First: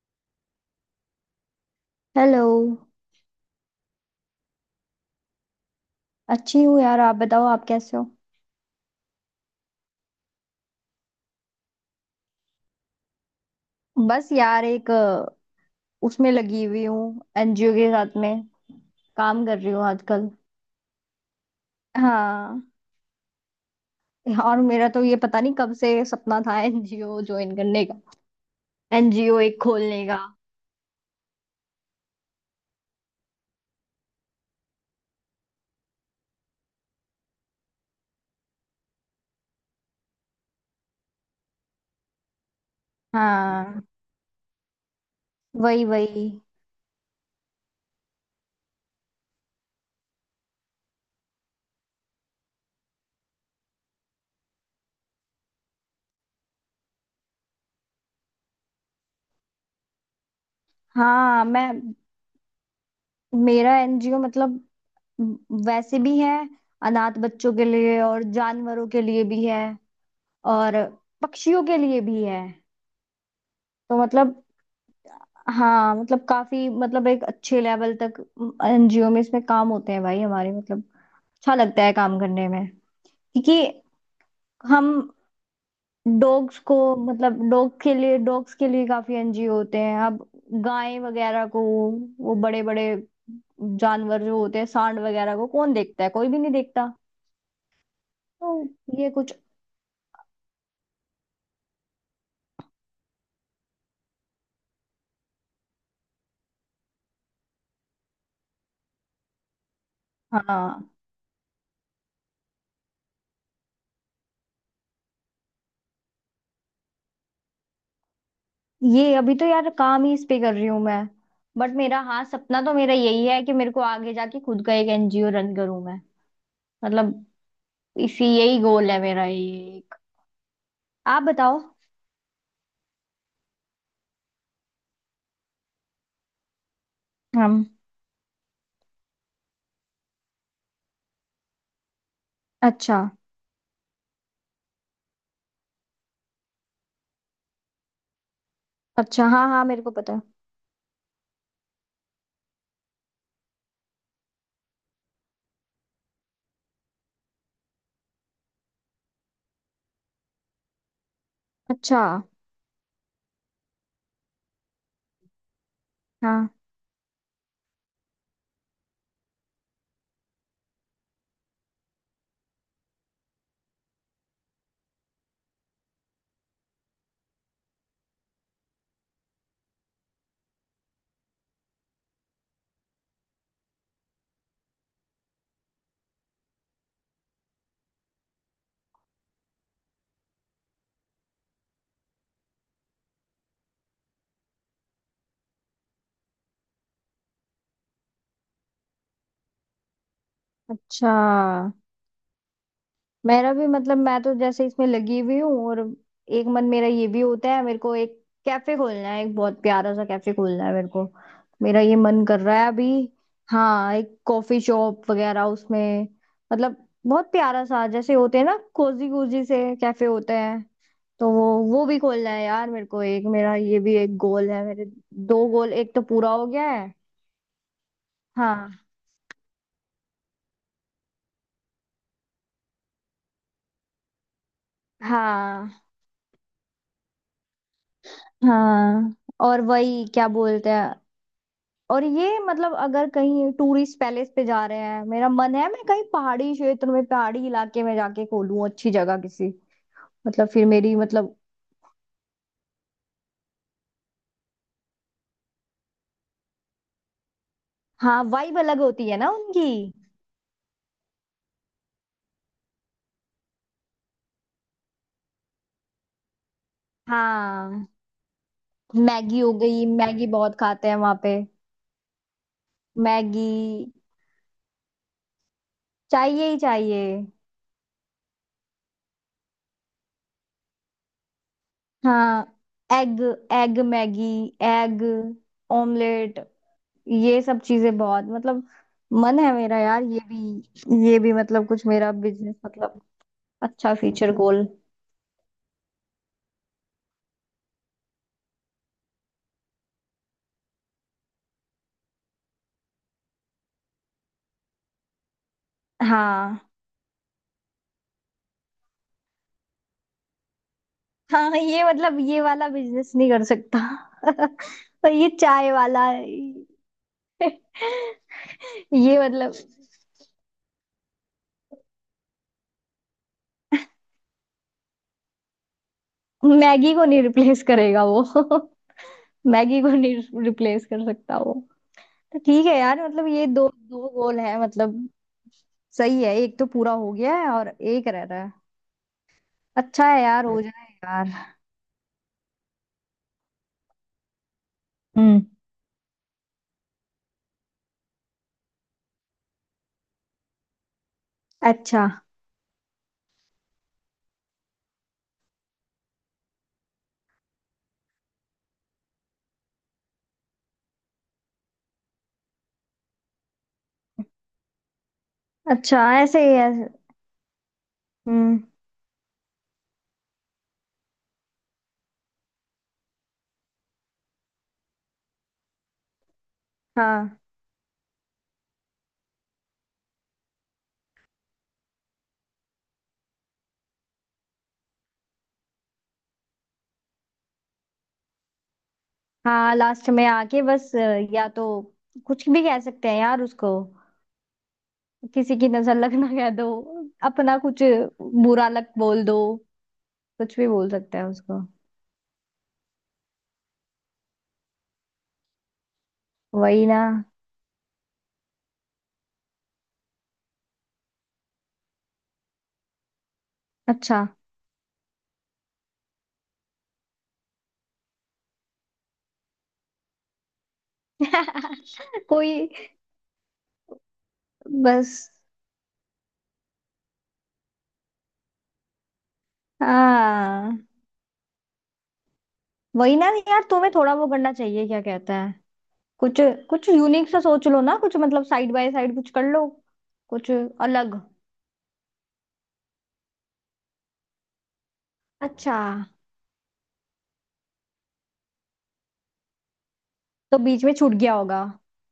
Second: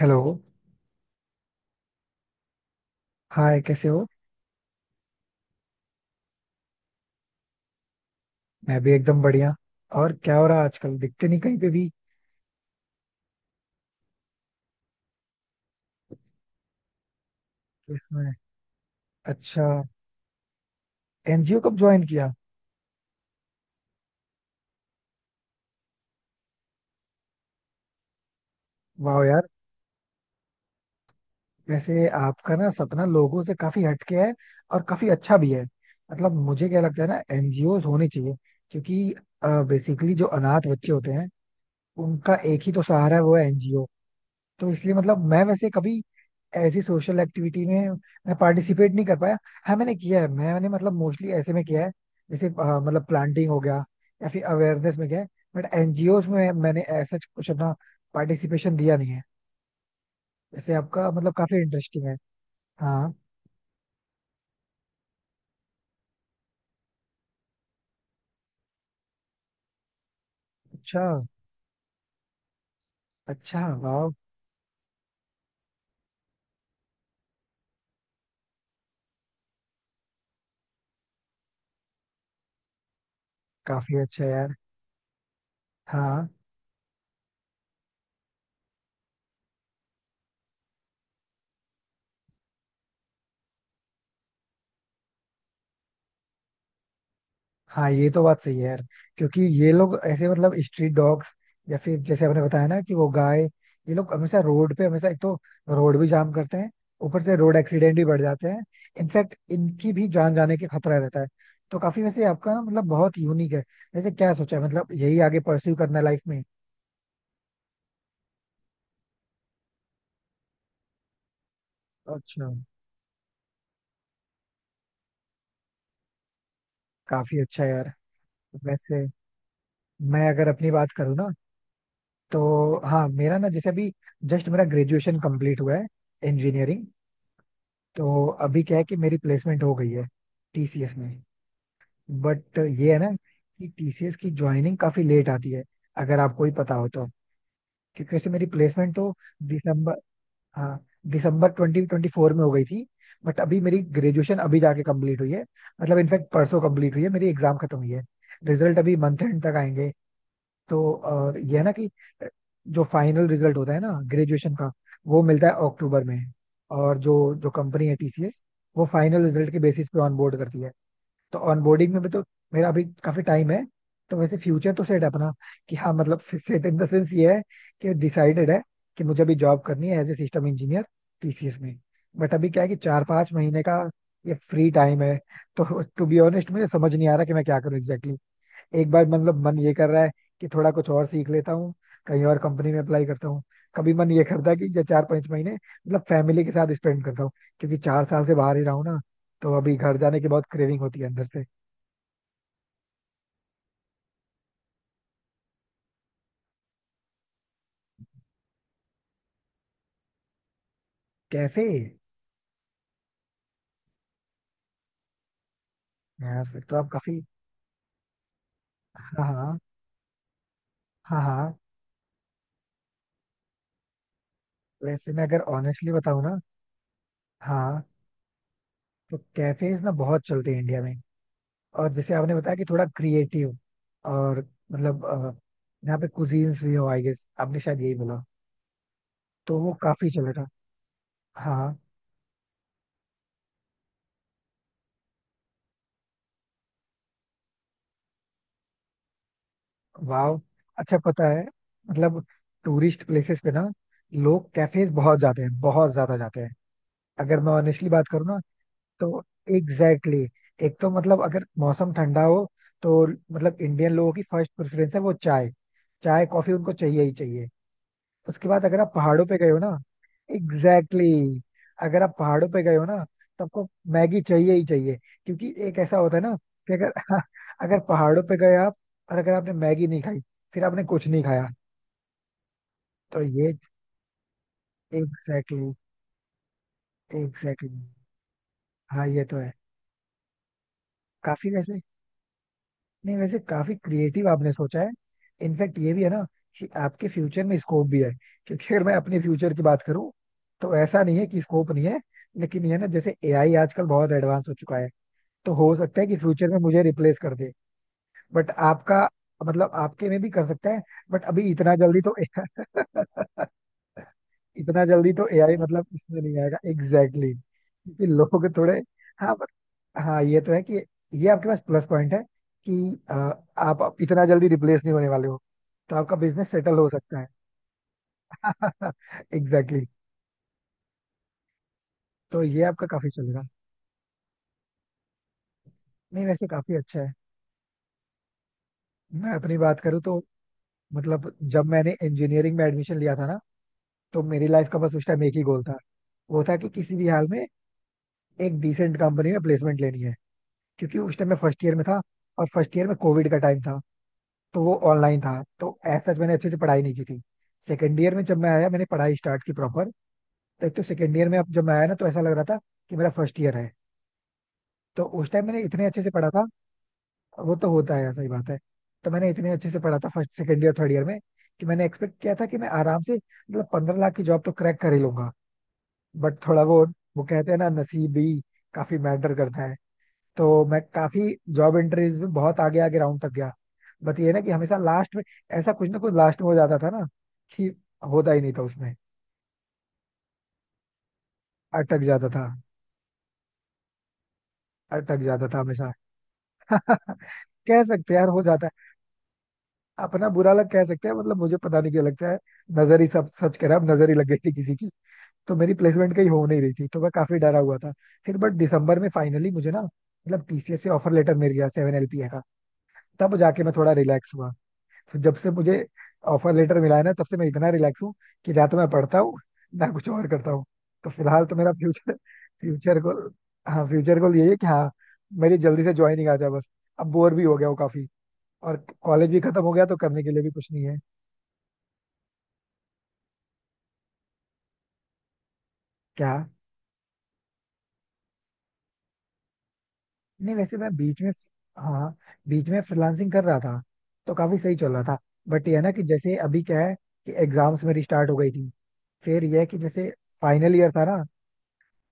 Hello. Hello. Hi, कैसे हो? अच्छी हूँ यार, आप बताओ, आप कैसे हो? मैं भी एकदम बढ़िया. और क्या हो रहा है आजकल, दिखते नहीं कहीं पे भी? बस यार, एक उसमें लगी हुई हूँ, एनजीओ के साथ इसमें? में काम कर अच्छा. रही हूँ आजकल। एनजीओ कब ज्वाइन किया? हाँ। और मेरा तो ये पता नहीं कब से सपना था एनजीओ ज्वाइन करने का, वाह एनजीओ यार. एक खोलने का। वैसे आपका ना सपना लोगों से काफी हटके है, और काफी अच्छा भी है. मतलब मुझे क्या लगता है ना, एनजीओ होने चाहिए. क्योंकि बेसिकली जो अनाथ बच्चे होते हैं, उनका एक ही तो सहारा है, वो है हाँ, एनजीओ. तो इसलिए मतलब मैं वैसे वही कभी वही। ऐसी सोशल एक्टिविटी में मैं पार्टिसिपेट नहीं कर पाया. हाँ, मैंने किया है. मैंने मतलब मोस्टली ऐसे में किया है जैसे मतलब प्लांटिंग हो गया, या फिर अवेयरनेस में गया. बट एनजीओ में मैंने ऐसा कुछ अपना पार्टिसिपेशन दिया नहीं है. जैसे आपका मतलब हाँ, काफी मैं इंटरेस्टिंग है. हाँ. मेरा एनजीओ मतलब वैसे भी है, अनाथ बच्चों के लिए, और जानवरों के लिए भी है, और अच्छा. पक्षियों के लिए भी है। अच्छा, तो वाह. मतलब हाँ मतलब काफी मतलब एक अच्छे लेवल तक एनजीओ में, इसमें काम होते हैं भाई हमारे, मतलब अच्छा लगता है काम करने में, क्योंकि काफी अच्छा यार. हम हाँ डॉग्स को मतलब डॉग के लिए, डॉग्स के लिए काफी एनजीओ होते हैं अब। गाय वगैरह को, वो बड़े बड़े जानवर जो होते हैं सांड वगैरह को, कौन देखता है? कोई भी नहीं देखता। हाँ, ये तो बात तो सही है यार. ये कुछ। क्योंकि ये लोग, ऐसे मतलब स्ट्रीट डॉग्स या फिर जैसे आपने बताया ना कि वो गाय, ये लोग हमेशा रोड पे, हमेशा, एक तो रोड भी जाम करते हैं, ऊपर से रोड एक्सीडेंट भी बढ़ जाते हैं. इनफैक्ट इनकी भी जान जाने के हाँ, खतरा रहता है. तो काफी, वैसे आपका ना मतलब बहुत यूनिक है. वैसे क्या सोचा है, मतलब यही आगे परस्यू करना लाइफ में? ये अभी तो यार काम ही इस पे कर रही हूँ मैं, बट मेरा हाँ अच्छा. सपना तो मेरा यही है कि मेरे को आगे जाके खुद का एक एनजीओ रन करूँ मैं। मतलब काफी अच्छा यार. इसी यही गोल है वैसे मेरा, ये एक। मैं अगर अपनी बात करूँ आप ना, बताओ। तो हाँ मेरा ना, जैसे अभी जस्ट मेरा ग्रेजुएशन कंप्लीट हुआ है, इंजीनियरिंग. हम। तो अभी क्या है कि मेरी प्लेसमेंट हो गई है टीसीएस में. बट ये है अच्छा। ना, कि टीसीएस की ज्वाइनिंग काफी लेट आती है, अगर आपको ही पता हो तो. क्योंकि वैसे मेरी प्लेसमेंट तो अच्छा, हाँ हाँ, मेरे को दिसंबर, पता है। हाँ, दिसंबर 2024 में हो गई थी. बट अभी मेरी ग्रेजुएशन अभी जाके कंप्लीट हुई है. मतलब इनफैक्ट परसों कंप्लीट हुई है, मेरी एग्जाम खत्म हुई है. रिजल्ट अभी मंथ एंड तक आएंगे. तो और ये है ना कि अच्छा। जो फाइनल रिजल्ट होता है ना ग्रेजुएशन का, वो मिलता है अक्टूबर में. हाँ। और जो जो कंपनी है टीसीएस, वो फाइनल रिजल्ट के बेसिस पे ऑनबोर्ड करती है. तो ऑनबोर्डिंग में भी तो मेरा अभी काफी टाइम है. तो वैसे फ्यूचर तो सेट है अपना. कि हाँ, मतलब सेट इन द सेंस ये है कि डिसाइडेड है कि मुझे अभी जॉब करनी है as a system engineer TCS में. बट अभी क्या है कि 4-5 महीने का ये फ्री टाइम है. तो टू बी ऑनेस्ट, मुझे समझ नहीं आ रहा कि मैं क्या करूँ एग्जैक्टली. एक बार मतलब मन ये कर रहा है कि थोड़ा कुछ और सीख लेता हूँ, कहीं और कंपनी में अप्लाई करता हूँ. कभी मन ये करता है कि ये 4-5 महीने मतलब फैमिली के साथ स्पेंड करता हूँ, क्योंकि 4 साल से बाहर ही रहा हूँ ना. तो अभी घर जाने की बहुत क्रेविंग होती है अच्छा, अंदर से. मेरा भी मतलब, मैं तो जैसे इसमें लगी हुई हूँ, और एक मन मेरा ये भी होता है, मेरे को एक कैफे खोलना है, एक बहुत प्यारा सा कैफे खोलना है मेरे को। कैफे? मेरा ये मन कर रहा है अभी। हाँ, एक कॉफी शॉप वगैरह उसमें। यार फिर तो मतलब आप काफी. बहुत प्यारा सा, जैसे होते हैं ना कोजी हाँ कोजी से हाँ. कैफे होते हैं। हाँ तो वो हाँ. वो भी खोलना है यार मेरे को एक, मेरा ये भी एक गोल है मेरे। वैसे मैं अगर दो गोल, ऑनेस्टली एक तो बताऊँ पूरा ना, हो गया है। हाँ, हाँ। तो कैफेज ना बहुत चलते हैं इंडिया में. और जैसे आपने बताया कि थोड़ा क्रिएटिव और मतलब हाँ, यहाँ पे कुजीन्स भी हो, आई गेस आपने शायद यही बोला. हाँ। तो और वो वही काफी क्या चलेगा. बोलते हैं? हाँ. और ये मतलब अगर कहीं टूरिस्ट पैलेस पे जा रहे हैं, मेरा मन है मैं कहीं पहाड़ी क्षेत्र में, पहाड़ी इलाके में जाके खोलूं, अच्छी जगह किसी। वाह. मतलब फिर मेरी अच्छा पता मतलब, है, मतलब टूरिस्ट प्लेसेस पे ना, लोग कैफेज बहुत जाते हैं, बहुत ज्यादा जाते हैं. अगर मैं ऑनेस्टली बात हाँ करूँ ना, वाइब अलग होती तो है ना उनकी। एग्जैक्टली exactly, एक तो मतलब अगर मौसम ठंडा हो, तो मतलब इंडियन लोगों की फर्स्ट प्रेफरेंस है वो चाय. चाय कॉफी उनको चाहिए ही चाहिए. हाँ। उसके बाद अगर आप पहाड़ों पे मैगी गए हो हो ना, गई, मैगी बहुत खाते हैं एग्जैक्टली वहां पे। exactly, अगर आप पहाड़ों पे गए हो ना, तो मैगी आपको मैगी चाहिए ही चाहिए. क्योंकि एक ऐसा होता है ना चाहिए ही कि अगर चाहिए। अगर पहाड़ों पे गए आप और अगर आपने मैगी नहीं खाई, फिर आपने कुछ नहीं खाया. हाँ, एग, तो ये egg Maggi, egg exactly exactly, omelette, ये सब एग्जैक्टली exactly, चीजें बहुत मतलब। हाँ ये तो मन है है. मेरा यार, ये भी काफी मतलब वैसे, कुछ मेरा बिजनेस मतलब। नहीं, वैसे काफी अच्छा क्रिएटिव फ्यूचर आपने गोल। सोचा है. इनफैक्ट ये भी है ना कि आपके फ्यूचर में स्कोप भी है. क्योंकि अगर मैं अपने फ्यूचर की बात करूं, तो ऐसा नहीं है कि स्कोप नहीं है. लेकिन ये ना, जैसे एआई आजकल बहुत एडवांस हो चुका है. तो हो सकता है कि फ्यूचर में हाँ। मुझे रिप्लेस कर दे. बट आपका, मतलब आपके में भी कर सकता है. बट अभी हाँ, इतना ये जल्दी तो मतलब ये वाला बिजनेस नहीं कर सकता। इतना जल्दी और तो ये एआई चाय मतलब वाला। इसमें नहीं आएगा एग्जैक्टली exactly. क्योंकि लोग थोड़े, ये हाँ but, मतलब हाँ, ये तो है कि ये आपके पास प्लस पॉइंट है कि आप इतना जल्दी रिप्लेस नहीं होने वाले हो. तो आपका बिजनेस सेटल हो मैगी को सकता नहीं है. रिप्लेस करेगा वो। Exactly Maggi exactly. को नहीं रिप्लेस कर सकता वो। तो तो ये ठीक है आपका यार काफी मतलब, चलेगा. ये दो दो गोल है, मतलब सही नहीं, है, वैसे एक तो काफी पूरा अच्छा है. हो गया है और एक रह रहा है। मैं अपनी बात करूँ अच्छा तो है यार, हो जाए यार। मतलब, जब मैंने इंजीनियरिंग में एडमिशन लिया था ना, तो मेरी लाइफ का बस उस टाइम एक हम्म। ही गोल था. वो था कि किसी भी हाल में एक डिसेंट कंपनी में प्लेसमेंट लेनी है. क्योंकि उस टाइम मैं फर्स्ट ईयर में था. अच्छा। और फर्स्ट ईयर में कोविड का टाइम था, तो वो ऑनलाइन था, तो ऐसा मैंने अच्छे से पढ़ाई नहीं की थी. सेकेंड ईयर में जब मैं आया, मैंने पढ़ाई स्टार्ट की प्रॉपर. तो एक तो सेकेंड ईयर में अब जब मैं आया ना, तो ऐसा लग रहा था कि मेरा फर्स्ट ईयर है. तो उस टाइम मैंने इतने अच्छे अच्छा से पढ़ा ऐसे था. ही है। वो तो होता है, सही बात है. हम्म। तो मैंने इतने अच्छे से पढ़ा था first second year third year में, कि मैंने एक्सपेक्ट किया था कि मैं आराम से मतलब 15 लाख की जॉब तो क्रैक कर ही लूंगा. बट थोड़ा वो हाँ। कहते हैं ना, नसीब भी काफी मैटर करता है. तो मैं काफी जॉब इंटरव्यूज में बहुत आगे आगे राउंड तक गया. बट ये ना, कि हमेशा लास्ट में ऐसा कुछ ना कुछ लास्ट में हो जाता था ना, कि होता ही नहीं था उसमें, हाँ, लास्ट में आके बस या तो अटक जाता था. कुछ भी कह सकते हैं यार उसको। अटक जाता किसी था की हमेशा. नजर लगना कह दो। अपना कुछ कह सकते हैं यार, हो जाता बुरा है. लग बोल दो। अपना बुरा कुछ भी लग कह बोल सकते हैं, सकते हैं मतलब मुझे उसको। पता नहीं क्यों लगता है. नजर ही, सब सच कह रहा है, अब नजर ही लग गई थी किसी की. तो मेरी प्लेसमेंट कहीं हो नहीं रही थी, वही तो ना। मैं काफी डरा हुआ था. फिर बट दिसंबर में फाइनली मुझे ना, मतलब टीसीएस से ऑफर लेटर मिल गया 7 LPA का. तब जाके मैं थोड़ा अच्छा। रिलैक्स हुआ. तो जब से मुझे ऑफर लेटर मिला है ना, तब से मैं इतना रिलैक्स हूँ कि ना तो मैं पढ़ता हूँ, ना कुछ और करता हूँ. तो फिलहाल तो मेरा फ्यूचर, कोई फ्यूचर गोल, हाँ, फ्यूचर गोल यही है कि हाँ, बस। मेरी जल्दी से ज्वाइनिंग आ जाए बस. अब बोर भी हो गया हूँ काफी. और कॉलेज भी खत्म हो गया, तो करने के लिए भी कुछ नहीं हाँ, है. वही ना यार, तुम्हें थोड़ा वो करना चाहिए, क्या कहता है, क्या? कुछ कुछ यूनिक सा सोच लो ना, कुछ मतलब साइड बाय साइड कुछ कर लो, कुछ नहीं, वैसे मैं अलग। बीच में, हाँ, बीच में फ्रीलांसिंग कर रहा था, तो काफी सही चल रहा था. बट ये अच्छा। है ना कि जैसे अभी क्या है, कि एग्जाम्स मेरी स्टार्ट हो गई थी, फिर यह है कि जैसे तो फाइनल बीच ईयर में था छूट ना. गया होगा।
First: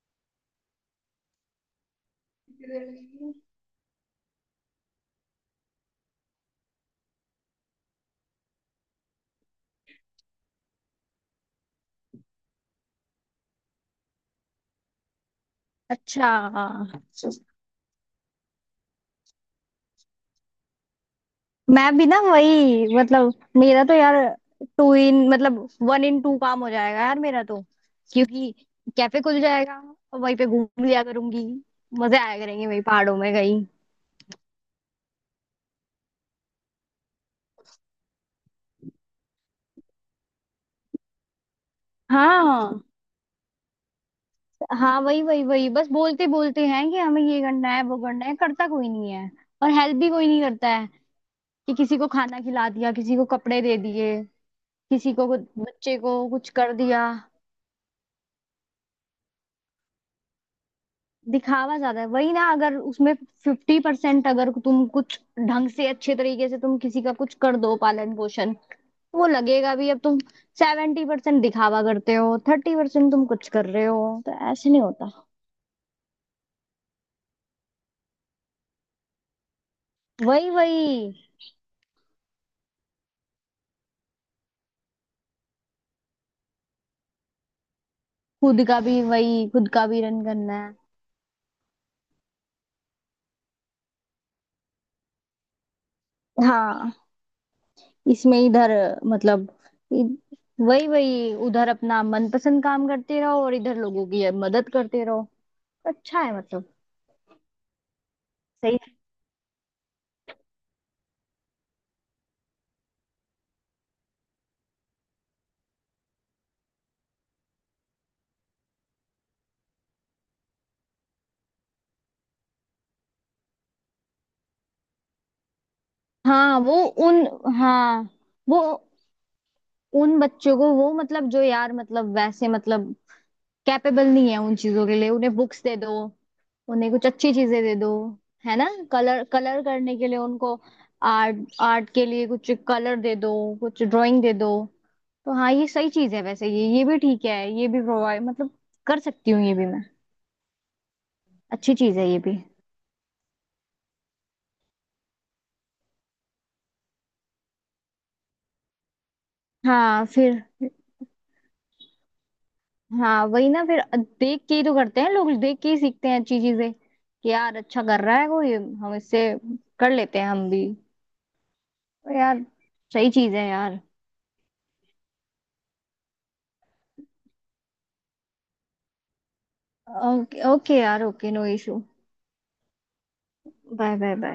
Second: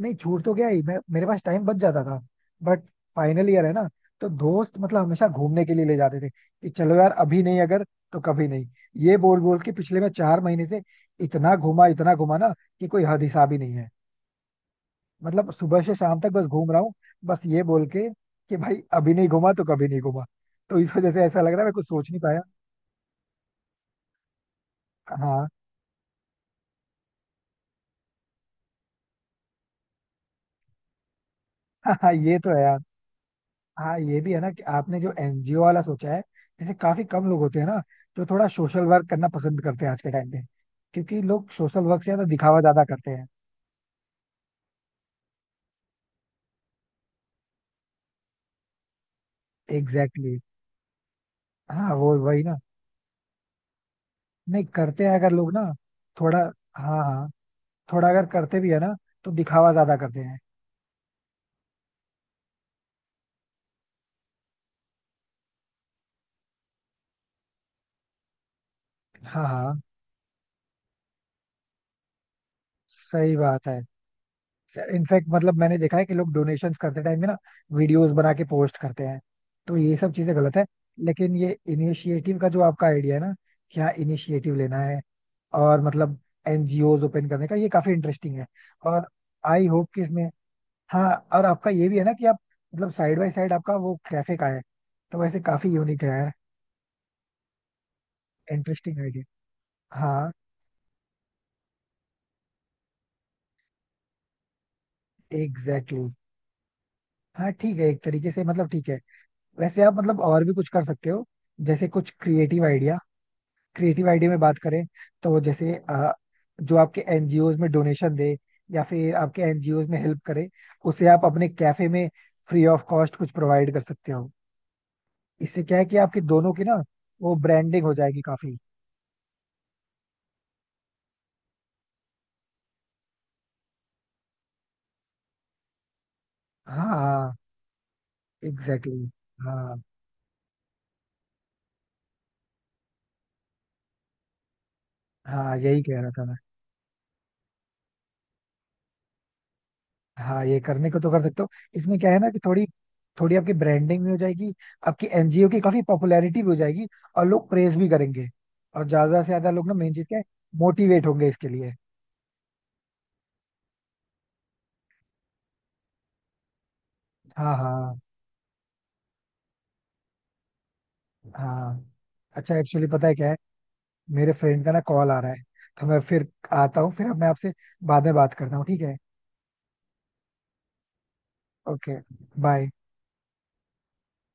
नहीं छूट तो गया ही, मैं मेरे पास टाइम बच जाता था. बट फाइनल ईयर है ना, तो दोस्त मतलब हमेशा घूमने के लिए ले जाते थे कि चलो यार, अभी नहीं अगर, तो कभी नहीं. ये बोल बोल के पिछले मैं 4 महीने से इतना घूमा, इतना घूमा ना, कि कोई हद हिसाब ही नहीं है. मतलब सुबह से शाम अच्छा। तक बस घूम रहा हूँ, बस ये बोल के कि भाई, अभी नहीं घूमा तो कभी नहीं घूमा. तो इस वजह से ऐसा लग रहा है, मैं कुछ मैं भी सोच ना नहीं पाया. वही मतलब, मेरा तो यार टू इन हाँ. मतलब वन इन टू काम हो जाएगा यार मेरा तो, क्योंकि कैफे खुल जाएगा और वहीं पे घूम लिया करूंगी। हाँ, मजे ये आया तो है करेंगे यार. वही पहाड़ों में कहीं। हाँ, ये भी है ना कि आपने जो एनजीओ वाला सोचा है, ऐसे काफी कम लोग होते हैं ना जो थोड़ा सोशल वर्क करना पसंद करते हैं आज के टाइम पे. क्योंकि लोग सोशल वर्क से ज्यादा दिखावा हाँ। ज्यादा करते हैं. हाँ, वही वही वही, बस बोलते बोलते हैं कि हमें ये करना है वो करना है, करता कोई नहीं है। और हेल्प भी कोई एग्जैक्टली exactly. नहीं करता है कि हाँ, किसी को वो खाना वही ना, खिला दिया, किसी को कपड़े दे दिए, नहीं करते हैं अगर लोग ना, बच्चे को थोड़ा, कुछ कर हाँ दिया। हाँ, थोड़ा अगर करते भी है ना, तो दिखावा ज्यादा करते हैं. दिखावा ज्यादा है वही ना, अगर उसमें 50% अगर तुम कुछ ढंग से अच्छे तरीके से तुम किसी का कुछ कर दो, पालन पोषण, तो वो हाँ लगेगा हाँ, भी। अब तुम 70% दिखावा करते हो, 30% तुम सही कुछ कर बात है. रहे हो, तो ऐसे नहीं होता। इनफैक्ट मतलब मैंने देखा है कि लोग डोनेशंस करते टाइम में ना, वीडियोस बना के पोस्ट करते हैं. तो ये सब चीजें वही गलत है. वही। लेकिन ये इनिशिएटिव का जो आपका आइडिया है ना, कि हाँ, इनिशिएटिव लेना है और मतलब एनजीओज ओपन करने का, ये काफी इंटरेस्टिंग है. खुद का भी, और वही आई खुद का होप भी कि रन इसमें, करना हाँ, और आपका ये भी है ना कि आप मतलब साइड बाय साइड आपका वो कैफे का है. तो वैसे काफी यूनिक है यार, है। हाँ इसमें इधर इंटरेस्टिंग आइडिया. मतलब इ- हाँ. वही वही उधर अपना मनपसंद काम करते रहो और इधर लोगों की मदद करते रहो। Exactly exactly. अच्छा है मतलब। हाँ ठीक है, एक तरीके से मतलब ठीक सही। है. वैसे आप मतलब और भी कुछ कर सकते हो, जैसे कुछ क्रिएटिव आइडिया. क्रिएटिव आइडिया में बात करें, तो जैसे जो आपके एनजीओज में डोनेशन दे या फिर आपके एनजीओज में हेल्प करे, उसे आप अपने कैफे में फ्री ऑफ कॉस्ट कुछ प्रोवाइड कर सकते हो. इससे क्या है कि आपकी दोनों हाँ की वो ना, उन। वो ब्रांडिंग हो हाँ जाएगी काफी. वो उन बच्चों को, वो मतलब जो यार मतलब वैसे मतलब कैपेबल नहीं है उन चीजों के लिए, उन्हें बुक्स दे दो, हाँ उन्हें कुछ अच्छी हाँ, चीजें दे दो, है ना, एग्जैक्टली कलर exactly. कलर हाँ करने के लिए उनको, आर्ट आर्ट के लिए कुछ कलर दे दो, कुछ ड्राइंग दे दो। तो हाँ हाँ, ये यही सही कह रहा चीज है, था मैं. वैसे ये भी ठीक है, ये भी प्रोवाइड मतलब कर सकती हूँ ये भी मैं। हाँ, ये करने को तो कर सकते हो. अच्छी इसमें चीज है क्या है ये ना भी। कि थोड़ी थोड़ी आपकी ब्रांडिंग भी हो जाएगी, आपकी एनजीओ की काफी पॉपुलैरिटी भी हो जाएगी, और लोग प्रेज भी करेंगे, और ज्यादा से ज्यादा लोग ना, मेन हाँ चीज क्या है, फिर। मोटिवेट होंगे इसके लिए. हाँ वही ना फिर, देख के ही तो करते हैं लोग, देख के ही सीखते हैं अच्छी चीजें, कि हाँ, यार अच्छा हाँ, कर रहा है कोई, हम इससे कर लेते हैं हम भी। हाँ. तो यार अच्छा एक्चुअली पता सही है क्या चीज है, है यार। मेरे फ्रेंड का ना कॉल आ रहा है, तो मैं फिर आता हूँ. फिर अब मैं आपसे बाद में बात करता हूँ, ठीक है? ओके ओके यार, okay no issue. Okay. Bye. Bye bye bye.